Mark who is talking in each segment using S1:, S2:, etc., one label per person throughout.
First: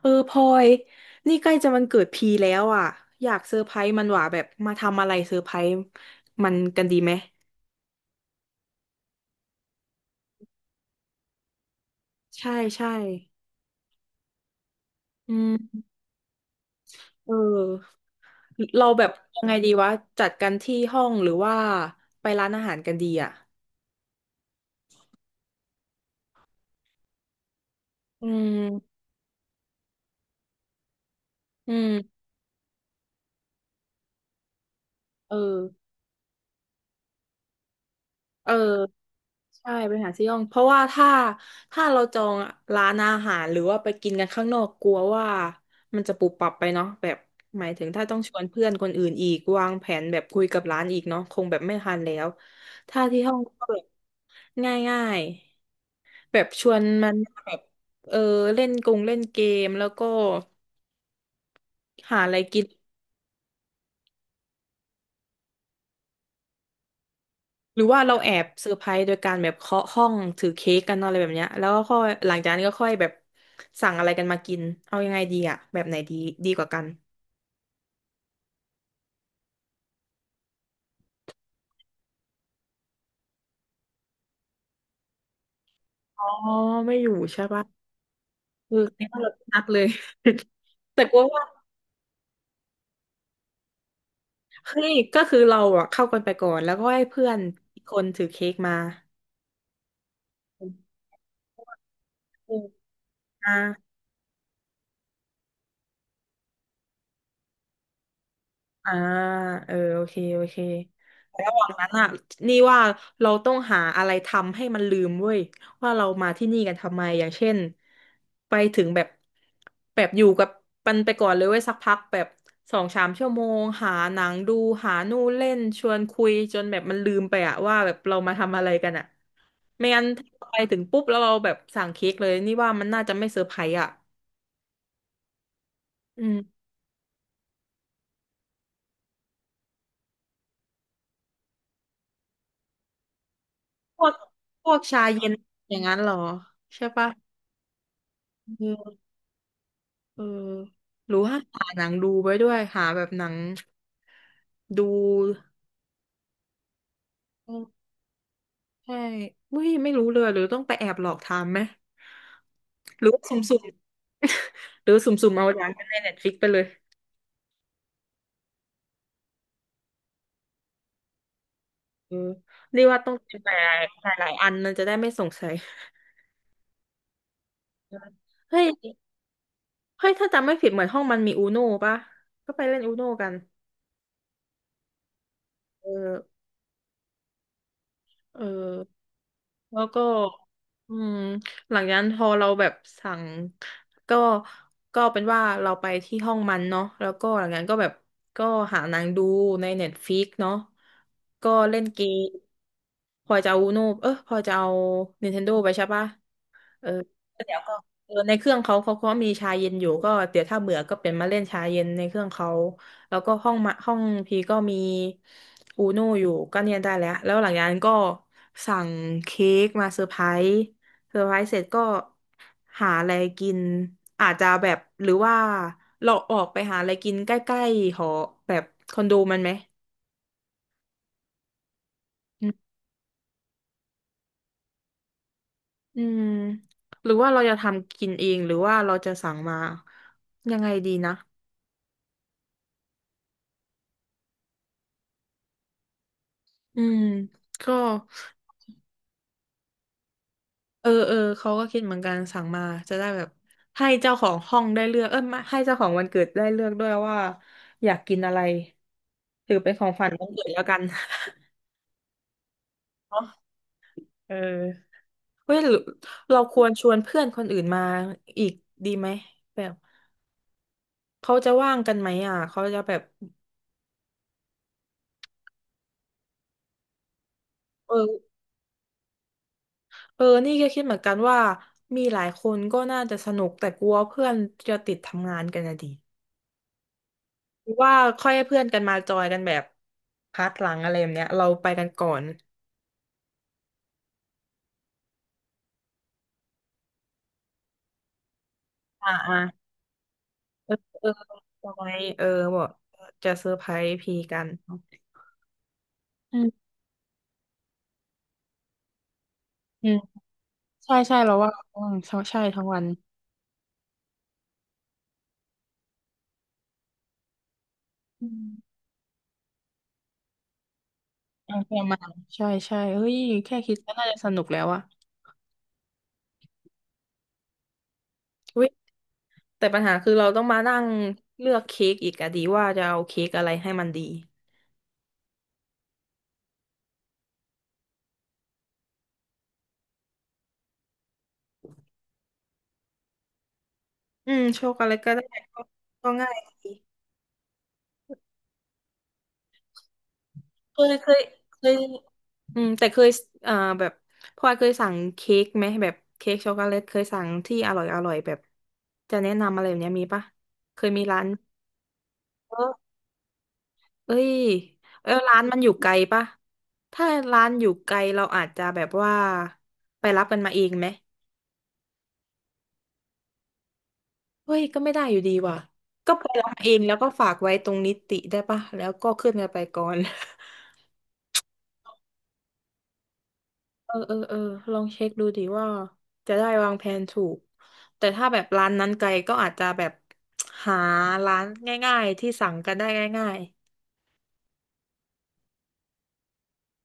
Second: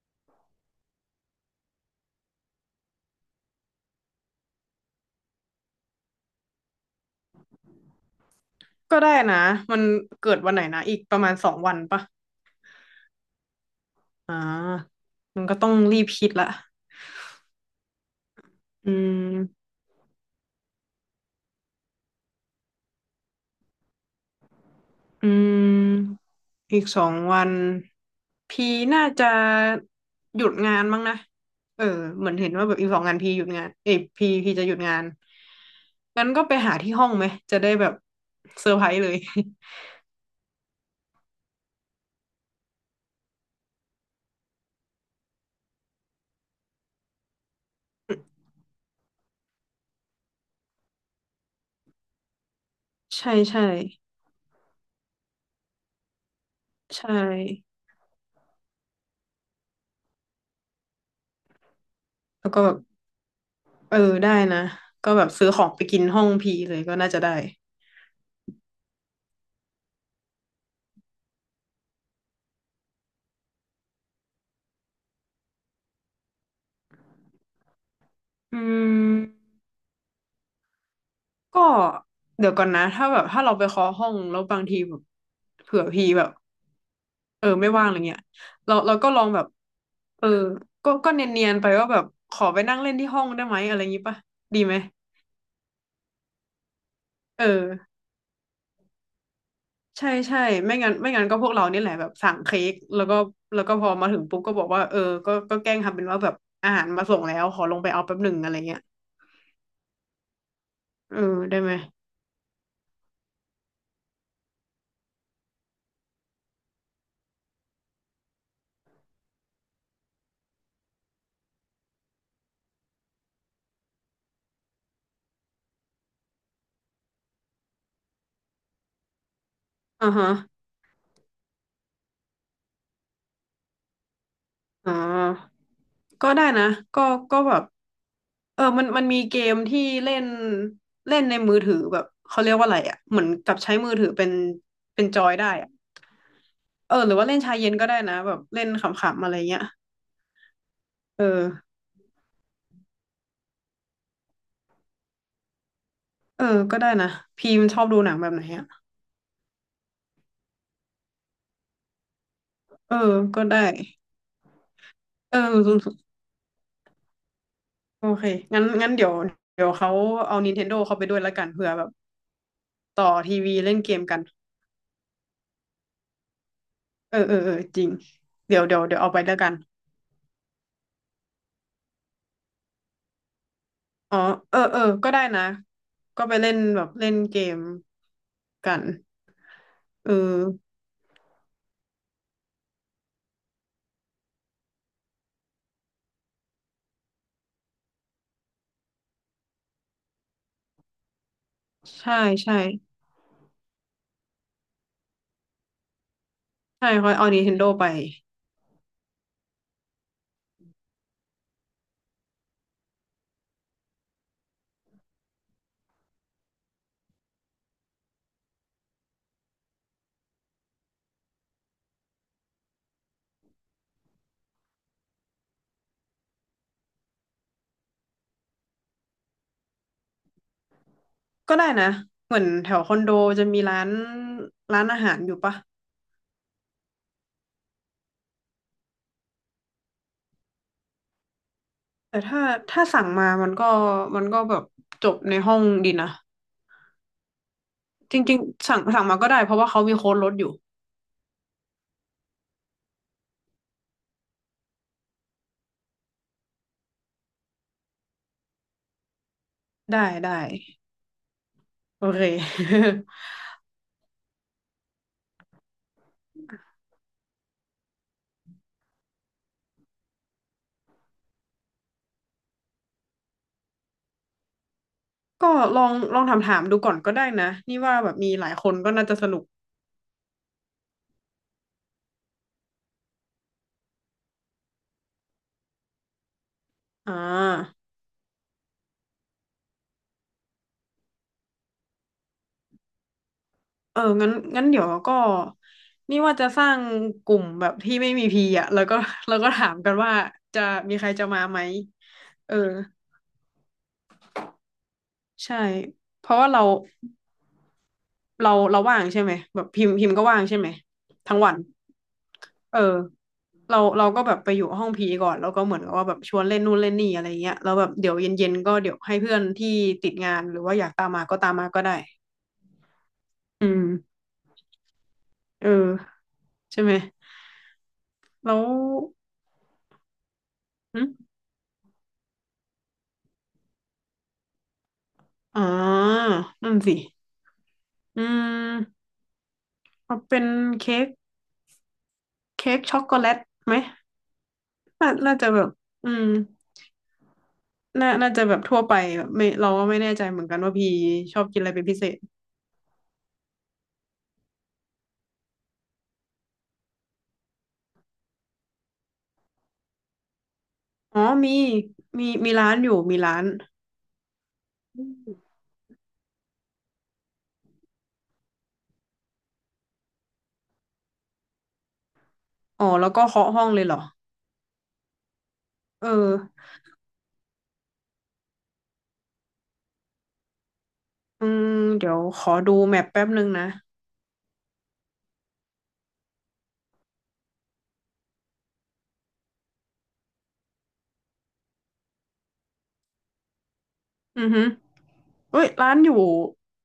S1: พลอยนี่ใกล้จะวันเกิดพีแล้วอ่ะอยากเซอร์ไพรส์มันหว่าแบบมาทำอะไรเซอร์ไพรส์มันกันดีไหม
S2: ก็ได้นะมันเกิดวันไหนนะอีกประมาณสองวันปะ
S1: ใช่ใช่
S2: อ่า
S1: อื
S2: มันก็ต้อง
S1: ม
S2: รีบคิดละ
S1: เออเรา
S2: อื
S1: แบบยังไง
S2: ม
S1: ดีวะจัดกันที่ห้องหรือว่าไปร้านอาหารกันดีอ่ะ
S2: อืมอีกสองวัน
S1: อื
S2: พี
S1: ม
S2: น่าจะหยุดงานมั้งนะ
S1: อื
S2: เออ
S1: ม
S2: เหมือนเห็นว่าแบบอีกสองงานพีหยุดงาน เอยพีจะหยุดงาน
S1: เออ
S2: งั้นก็ไปหาที่ห้องไหมจะได้แบบ
S1: เออ
S2: เซอร์ไพรส์เลย
S1: ใช่ไปหาซี่ห้องเพราะว่าถ้าเราจองร้านอาหารหรือว่าไปกินกันข้างนอกกลัวว่ามันจะปุบปับไปเนาะแบบหมายถึงถ้าต้องชวนเพื่อนคนอื่นอีกวางแผนแบบคุยกับร้านอีกเนาะคงแบบไม่ทันแล้วถ้า ที่
S2: ใช่
S1: ห้อง
S2: ใช่
S1: ก็แบบง่ายๆแบบชวนมั
S2: ใช่
S1: นแบบเออเล่นกงเล่นเกมแล้วก็หาอะไร
S2: แล้วก็
S1: กิน
S2: แบบเออได้นะก็แบบซื้อของไปกินห้องพีเลยก็น่าจะได้
S1: หรือว่าเราแอบเซอร์ไพรส์โดยการแบบเคาะห้องถือเค้กกันอะไรแบบเนี้ยแล้วก็ค่อยหลังจากนั้นก็ค่อยแบบสั่งอะไรกันมากินเอายังไงดีอะแบบไหนดีดีกว่ากัน
S2: อืม ก็เดี๋ยวก่อนนะถ้าแบบถ้าเราไปเคาะห้องแล้วบางทีแบบเผื่อพี่
S1: อ๋
S2: แบ
S1: อ
S2: บ
S1: ไม่อยู่ใช่
S2: เออ
S1: ปะ
S2: ไม่ว่างอะไรเงี้ยเรา
S1: คือ
S2: เรา
S1: นี่
S2: ก็
S1: เรา
S2: ลองแบบ
S1: นัดเลย
S2: เออก็
S1: แต่
S2: ก็
S1: กลัวว่า
S2: เนียนๆไปว่าแบบขอไปนั่งเล่นที่ห้องได้ไหมอะไรอย่างงี้ปะดีไหม
S1: เฮ้ยก็คือเราอะเข้ากันไปก่อนแล้วก็ให้เพื่อน
S2: เออ
S1: อีกคนถือเค้กมา
S2: ใช่ใช่ไม่งั้นไม่งั้นก็พวกเรานี่แหละแบบสั่ง
S1: อื
S2: เค้
S1: ม
S2: กแล้วก็
S1: อ่า
S2: แล้วก็พอมาถึงปุ๊บก็บอกว่าก็แกล้งทำเป็นว่าแบบอาหารมาส่งแล้วขอลงไปเอาแป๊บหนึ่งอะไรเงี้ย
S1: อ่าโอเคโอเค
S2: อ
S1: ระ
S2: ได้
S1: หว่า
S2: ไหม
S1: งนั้นอ่ะนี่ว่าเราต้องหาอะไรทำให้มันลืมเว้ยว่าเรามาที่นี่กันทำไมอย่างเช่นไปถึงแบบแบบอยู่กับมันไปก่อนเลยเว้ยสักพักแบบสองสามชั่วโมงหาหนังดูหานู่นเล่นชวนคุยจนแบบมันลืมไปอ่ะว่าแบบเรามาทำอะไรกันอ่ะไม่งั้น
S2: อ่า
S1: ถ้า
S2: ฮะ
S1: เราไปถึงปุ๊บแล้วเราแบบสั่งเค้กเลยนี่ว่ามันน่าจะไม่เซอร์ไพรส์อ่ะ
S2: อ๋อ
S1: อื
S2: ก็ได้
S1: ม
S2: นะก็ก็แบบมันมีเกมที่เล่นเล่นในมือถือแบบเขาเรียกว่าอะไรอ่ะเหมือนกับใช้มือ
S1: พ
S2: ถื
S1: ว
S2: อ
S1: ก
S2: เป็น
S1: พวกชา
S2: เป็นจอ
S1: เย็น
S2: ยได้อ่ะ
S1: อย่างนั้นเหรอใช่ปะ
S2: หรือว่าเล่นชายเย็นก็ได้นะแบบเล่นขำๆอะไรเงี้ย
S1: เออหรือ
S2: เอ
S1: ว่า
S2: อ
S1: หาหนังดูไว้ด้วยหาแบบหนังดู
S2: เออก็ได้นะพี
S1: เอ
S2: ม
S1: อ
S2: ชอบดูหนังแบบไหนอ่ะ
S1: ใช่เฮ้ยไม่รู้เลยหรือต้องไปแอบหลอกทำไหม
S2: เออ
S1: หรือว่าสุ
S2: ก็
S1: ่
S2: ได้
S1: มๆ หรือสุ่มๆ
S2: เอ
S1: เอาอย่างใน
S2: อ
S1: เน็ตฟิกไปเลย
S2: โอเคงั้นงั้นเดี๋ยวเดี๋ยวเขาเอา Nintendo เขาไปด้วยแล้วกันเผื่อแบบ
S1: เออนี่ว่า
S2: ต่
S1: ต้
S2: อ
S1: องเป็
S2: ที
S1: น
S2: วีเล่นเกม
S1: หลาย
S2: กัน
S1: หลายๆอันมันจะได้ไม่สงสัย
S2: เออจริง
S1: เออ
S2: เดี๋
S1: เฮ้
S2: ยว
S1: ย
S2: เดี๋ยวเดี๋ยวเอาไปแล้วกัน
S1: เฮ้ยถ้าจำไม่ผิดเหมือนห้องมันมีอูโน่ปะก็ไปเล่นอูโน่กัน
S2: อ๋อเออก็ได้นะ
S1: เออ
S2: ก็ไปเล่นแบบเล่นเกม
S1: เออ
S2: กัน
S1: แล้วก็
S2: เออ
S1: อืมหลังจากนั้นพอเราแบบสั่งก็ก็เป็นว่าเราไปที่ห้องมันเนาะแล้วก็หลังจากนั้นก็แบบก็หาหนางดูในเน็ตฟิกเนาะก็เล่นเก
S2: ใช่
S1: ม
S2: ใช่
S1: พลอยจะเอาอูโนอพลอยจะเอา Nintendo ไปใช่ปะ เอ
S2: ใช่
S1: อ
S2: เขาเอา
S1: แล้วเดี๋ยว
S2: Nintendo
S1: ก็
S2: ไป
S1: เออในเครื่องเขาก็มีชาเย็นอยู่ก็เดี๋ยวถ้าเบื่อก็เป็นมาเล่นชาเย็นในเครื่องเขาแล้วก็ห้องมาห้องพีก็มีอูนูอยู่ก็เนี่ยได้แล้วแล้วหลังจากนั้นก็สั่งเค้กมาเซอร์ไพรส์เซอร์ไพรส์เสร็จก็หาอะไรกินอาจจะแบบหรือว่าเราออกไปหาอะไรกินใกล้ๆหอแบบคอนโดมันไหม
S2: ก็ได้นะเหมือ
S1: อื
S2: น
S1: ม
S2: แถวคอนโดจะมีร้านร้านอาหารอยู่ปะ
S1: อืมหรือว่าเราจะทำกินเองหรือว่าเราจะสั่งมายังไงดีนะ
S2: แต่ถ้าถ้าสั่งมามันก็แบบจบในห้องดีนะ
S1: อืมก็
S2: จริงๆสั่งมาก็ได้เพราะว่าเขามีโค้ดลดอยู่
S1: เออเออเขาก็คิดเหมือนกันสั่งมาจะได้แบบให้เจ้าของห้องได้เลือกไม่ให้เจ้าของวันเกิดได้เลือกด้วยว่าอยากกินอะไรถือเป็นของ
S2: ได้
S1: ฝันวัน
S2: ได้
S1: เกิดแล้วกัน
S2: โอเค
S1: เนาะเออเฮ้ยหรือเราควรชวนเพื่อนคนอื่นมาอีกดีไหมแบบเขาจะว่างกันไหมอ่ะเขาจะแบบ
S2: ก็ลองถามถามดูก่อนก็ได้นะนี่
S1: เอ
S2: ว่าแบบมี
S1: อ
S2: หลายคนก็น่าจะสนุก
S1: นี่ก็คิดเหมือนกันว่ามีหลายคนก็น่าจะสนุกแต่กลัวเพื่อนจะติดทำงานกันนะดิ
S2: อ่
S1: หรือ
S2: า
S1: ว่าค่อยให้เพื่อนกันมาจอยกันแบบพาร์ทหลังอะไรแบบเนี้ยเราไปกันก่อน
S2: เอองั้นงั้นเดี๋ยวก็นี่ว่าจะสร้างกลุ่มแบบที่ไม่มีพีอ่ะแล้วก็
S1: อ่า อ่า
S2: แล้วก็ถามกันว่าจะ
S1: เออ
S2: มี
S1: เอ
S2: ใคร
S1: อ
S2: จะมาไหม
S1: ทำไมเออ
S2: เออ
S1: บอกจะเซอร์ไพรส์พีกัน
S2: ใช่เพ
S1: อื
S2: ราะว่าเรา
S1: ม
S2: เราเราว่างใช่ไหมแบบพิ
S1: อื
S2: มพ์
S1: ม
S2: พิมพ์ก็ว่างใช่ไหม
S1: ใช่ใช่เรา
S2: ทั้ง
S1: ว่า
S2: วัน
S1: อืมใช่ใช่ทั้งวั
S2: อ
S1: น
S2: เราเราก็แบบไปอยู่ห้องพีก่อนแล้วก็เหมือนกับว่าแบบชวนเล่นนู่นเล่นนี่อะไรเงี้ยแล้วแบบเดี๋ยว
S1: อืม
S2: เย็นๆก็เดี๋ยวให้เพื่อนที่ติดงานหรือว่าอยากตามมาก็ตาม
S1: เอา
S2: มา
S1: เพื่อ
S2: ก็
S1: น
S2: ได้
S1: มาใช่ใช่เฮ้ยแค่
S2: อื
S1: คิด
S2: ม
S1: ก็น่าจะสนุกแล้วอะ
S2: เออใช่ไหมแล้ว
S1: อุ๊ยแต่ปัญหาคือเราต้องมานั่ง
S2: หึ
S1: เลือกเค้กอีกอะดีว่าจะเอาเค้กอะไรให้มันดี
S2: อ่านั่นสิอืมเอาเป็นเค้กเค้กช็อกโกแลตไหม
S1: อืมโชคอะไร
S2: น่า
S1: ก็ได้
S2: น่าจะแบ
S1: ก็
S2: บ
S1: ก็
S2: อืม
S1: ง่ายดี
S2: น่าน่าจะแบบทั่วไปแบบไม่เราก็ไม่แน่ใจเหมือนกันว่า
S1: เค
S2: พี่
S1: ยเคย
S2: ชอบกิน
S1: เค
S2: อะไร
S1: ย
S2: เป็นพิเศษ
S1: อืมแต่เคยเอ่อแบบพลอยเคยสั่งเค้กไหมแบบเค้กช็อกโกแลตเคยสั่งที่อร่อยอร่อยแบบจะแนะนำอะไรแบบเนี้ยมีปะเคยมี
S2: อ๋
S1: ร้า
S2: อ
S1: น
S2: มีมี
S1: เออ
S2: ร้านอยู่มีร้าน
S1: เอ้ยเออร้าน
S2: อ
S1: มันอยู่ไกลปะถ้าร้านอยู่ไกลเราอาจจะแบบว่าไปรับกันมาเองไหม
S2: ๋อแล้วก็เคาะห้องเลยเหรอ
S1: เฮ้ยก็ไม่ได้อยู่ดีว่ะ
S2: เออ
S1: ก็ไปรับมาเองแล้วก็ฝากไว้ตรงนิติได้ปะแล้วก็ขึ้นกันไปก่อน
S2: อืมเดี๋ยวขอดูแมปแป๊บนึงนะ
S1: เออเออเออลองเช็คดูดิว่าจะได้วางแผนถูกแต่ถ้าแบบร้านนั้นไกลก็อาจจะแบบหาร้านง่ายๆที่สั่งกันได้ง่าย
S2: อือฮึเอ้ยร้านอยู่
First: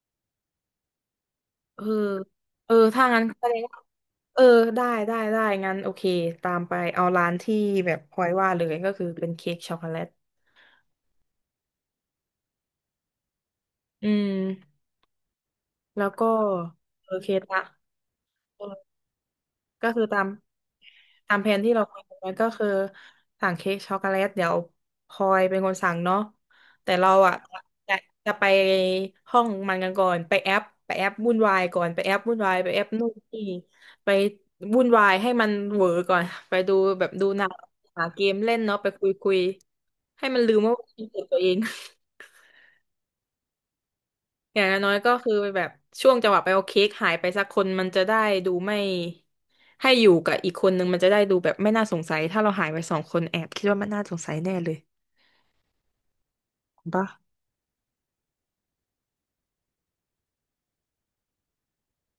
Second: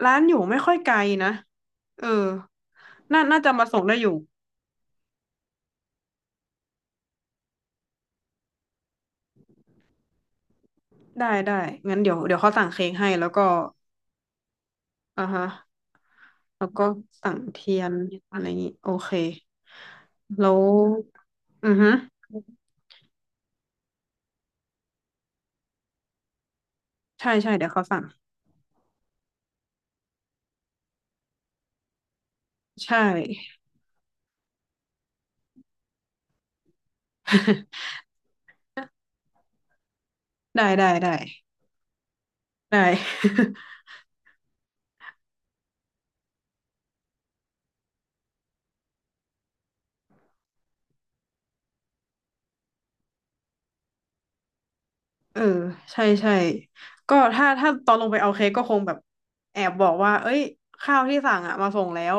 S2: ร้านอยู่ไม่ค่อยไกลนะ
S1: ๆเออ
S2: เออ
S1: เออถ้างั้
S2: น่า
S1: น
S2: น่า
S1: แส
S2: จะ
S1: ดง
S2: มา
S1: ว่า
S2: ส่งได้อยู่
S1: เออได้ได้ได้งั้นโอเคตามไปเอาร้านที่แบบพลอยว่าเลยก็คือเป็นเค้กช็อกโกแลต
S2: ได้ได้งั้นเดี๋ยวเขาสั่งเค้กให้แล้วก็
S1: อืม
S2: อ่าฮะ
S1: แล้วก็
S2: แล้วก็
S1: โอเค
S2: สั่ง
S1: ละ
S2: เทียนอะไรอย่างนี้โอเค
S1: ก็คือตาม
S2: แล้ว
S1: ตามแผนที่
S2: อือ
S1: เรา
S2: ฮึ
S1: คุยกันไว้ก็คือสั่งเค้กช็อกโกแลตเดี๋ยวพลอยเป็นคนสั่งเนาะแต่เรา
S2: ใช่
S1: อ่ะ
S2: ใช่เดี๋ยวเขา
S1: จะ
S2: สั่ง
S1: จะไปห้องมันกันก่อนไปแอปไปแอปวุ่นวายก่อนไปแอปวุ่นวายไปแอป
S2: ใช
S1: นู่นนี่
S2: ่
S1: ไปวุ่นวายให้มันเหวอก่อนไปดูแบบดูหนัง หาเกมเล่นเนาะไปคุยให้มันลืม
S2: ได้
S1: ว่า
S2: ได้
S1: เป็น
S2: ได้
S1: ตัวเอง
S2: ได้
S1: อย่างน้อยก็คือแบบช่วงจังหวะไปเอาเค้กหายไปสักคนมันจะได้ดูไม่ให้อยู่กับอีกคนนึงมันจะได้ดูแบบไม่น่าสงสัยถ้าเราหายไปสองคนแอบคิดว่ามันน่าสงสัยแน่เลย
S2: เออใช่ใช่
S1: ถูกปะ
S2: ก็ถ้าตอนลงไปเอาเค้กก็คงแบบแอบบอกว่าเอ้ยข้าวที่สั่งอ่ะมาส่งแล้ว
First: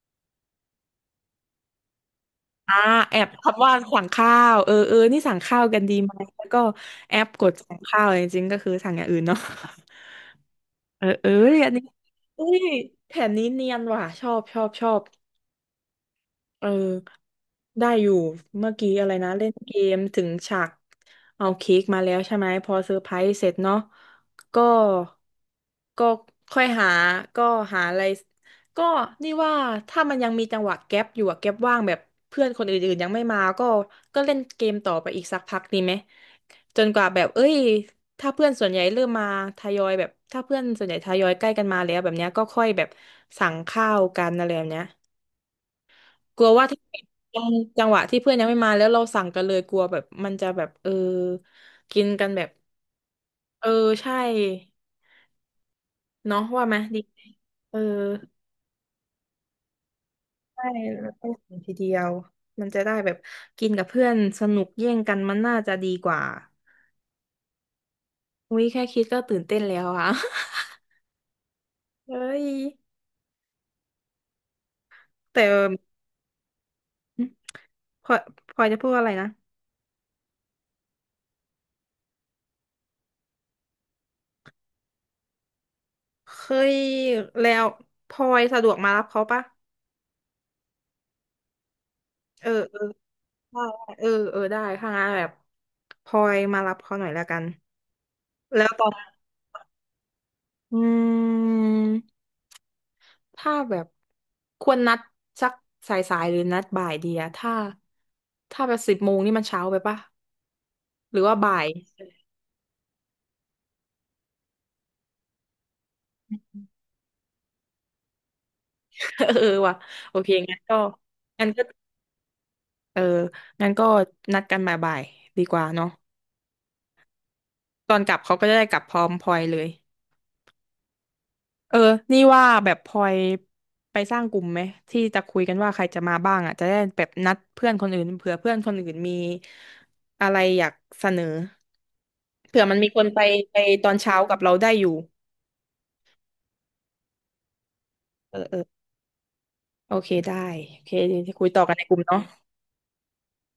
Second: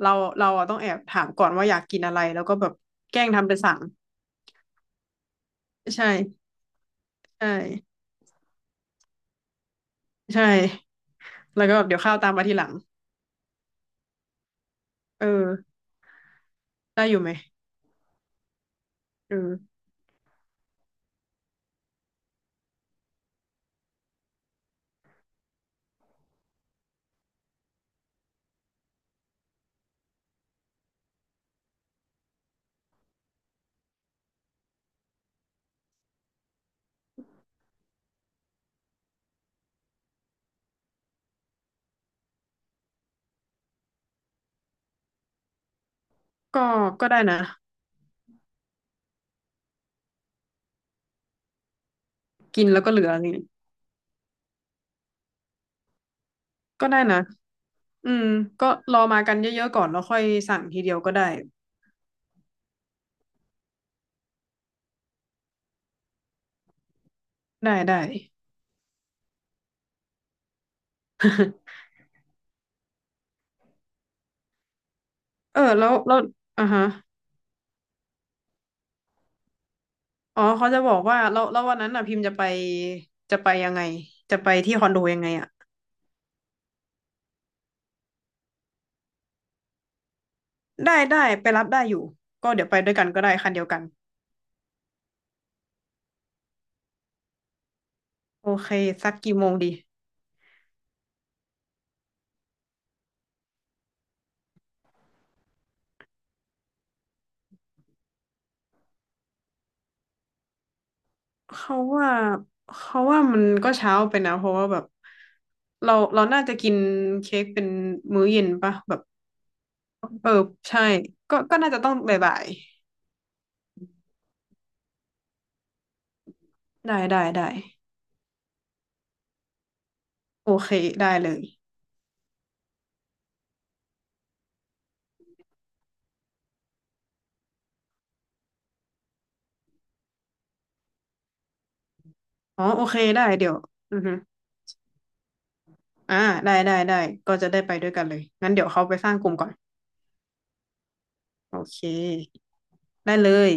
S2: เราเราอะต้องแอบถามก่อนว่าอยากกินอะไรแล้วก็แบบ
S1: อ่าแอ
S2: แกล้
S1: บ
S2: งทำเป็น
S1: คำว่า
S2: สั่ง
S1: สั่งข้าวเออเออนี่สั่งข้าวกันดี
S2: ใช่
S1: ไหมแล้วก็แอปก
S2: ใช่
S1: ดสั่งข้าวจริงๆก็คือสั่งอย่างอื่นเนาะ
S2: ใช่
S1: เออเออ
S2: แล้ว
S1: อัน
S2: ก็
S1: นี้
S2: เดี๋ยวข้าวตามมา
S1: อุ้
S2: ทีห
S1: ย
S2: ลัง
S1: แผนนี้เนียนว่ะชอบชอบชอบ
S2: เออ
S1: เออ
S2: ได้อยู่ไหม
S1: ได้อยู่เมื่อกี้อะไรนะ
S2: เอ
S1: เล่น
S2: อ
S1: เกมถึงฉากเอาเค้กมาแล้วใช่ไหมพอเซอร์ไพรส์เสร็จเนาะก็ก็ค่อยหาก็หาอะไรก็นี่ว่าถ้ามันยังมีจังหวะแก๊ปอยู่อะแก๊ปว่างแบบเพื่อนคนอื่นๆยังไม่มาก็เล่นเกมต่อไปอีกสักพักดีไหมจนกว่าแบบเอ้ยถ้าเพื่อนส่วนใหญ่เริ่มมาทยอยแบบถ้าเพื่อนส่วนใหญ่ทยอยใกล้กันมาแล้วแบบเนี้ยก็ค่อยแบบสั่งข้าวกันอะไรแบบเนี้ย กลัว
S2: ก็
S1: ว่าถ้า
S2: ก็ได้นะ
S1: จังจังหวะที่เพื่อนยังไม่มาแล้วเราสั่งกันเลยกลัวแบบมันจะแบบเออกินกันแบบ
S2: กินแล้วก็เหลือนี่
S1: เออใช่เนาะว่าไหม
S2: ก็
S1: ดี
S2: ได้นะ
S1: เออ
S2: อืมก็รอมากันเยอะๆก่อนแล้วค่อยสั่ง
S1: ใช่
S2: ทีเดียว
S1: แล้
S2: ก็
S1: วก็
S2: ได้
S1: สั่งทีเดียวมันจะได้แบบกินกับเพื่อนสนุกแย่งกันมันน่าจะดีกว่า
S2: ได้ได้
S1: อุ้ยแค่คิดก็ตื่นเต้นแล้วอะ เฮ้ยแต่
S2: เออแล้วแล้วอ่ะฮะ
S1: พลอยพลอยจะพูดอะไรนะ
S2: อ๋อเขาจะบอกว่าแล้วแล้ววันนั้นอ่ะพิมพ์จะไปจะไปยังไงจะไปที่คอนโดยังไงอ่ะ
S1: เคยแล้วพลอยสะดวกมารับเขาปะ
S2: ได้ได้ไปรับได้อยู่
S1: เอ
S2: ก็
S1: อ
S2: เดี๋ยวไปด้วยกันก็ได้คัน
S1: ได้
S2: เดียวกัน
S1: เออเออได้ถ้างั้นแบบพลอยมารับเขาหน่อยแล้วกัน
S2: โอ
S1: แล้
S2: เค
S1: วตอน
S2: สักกี่โมงดี
S1: อืมถ้าแบบควรนัดสักสายๆหรือนัดบ่ายดีอะถ้าแบบ10 โมงนี่มันเช้าไปปะหรือว่าบ่าย
S2: เขาว่าเขาว่ามันก็เช้าไปนะ เพราะว่าแบบ เราน่าจะ กินเค้กเป็นมื้อเย็นปะแบบ
S1: เออว่ะโอ
S2: เอ
S1: เค
S2: อ
S1: งั้นก็
S2: ใช่ก็
S1: งั้น
S2: ก็
S1: ก็
S2: น่าจะต้องบ่าย
S1: เอองั้นก็นัดกันบ่ายๆดีกว่าเนาะ
S2: ๆได้ได้ได้
S1: ตอนกลับเขาก็จะได้กลับพร้อมพลอยเลย
S2: โอเคได้เลย
S1: เออนี่ว่าแบบพลอยไปสร้างกลุ่มไหมที่จะคุยกันว่าใครจะมาบ้างอ่ะจะได้แบบนัดเพื่อนคนอื่นเผื่อเพื่อนคนอื่นมีอะไรอยากเสนอเผื่
S2: อ๋อ
S1: อมัน
S2: โอ
S1: มี
S2: เค
S1: คนไป
S2: ได้เดี๋ยว
S1: ไปตอ
S2: อื
S1: น
S2: อฮึ
S1: เช้ากับเราได้อยู่
S2: อ่าได้ได้ได้ก็จะได้ไปด้วยกันเลย
S1: เออ
S2: งั้น
S1: เออ
S2: เดี๋ยวเขาไปสร้างกลุ่มก่อน
S1: โอเคได้โอเคเดี๋ยวจะคุย
S2: โอ
S1: ต่อกัน
S2: เ
S1: ในกลุ่มเนาะ
S2: คได้เลย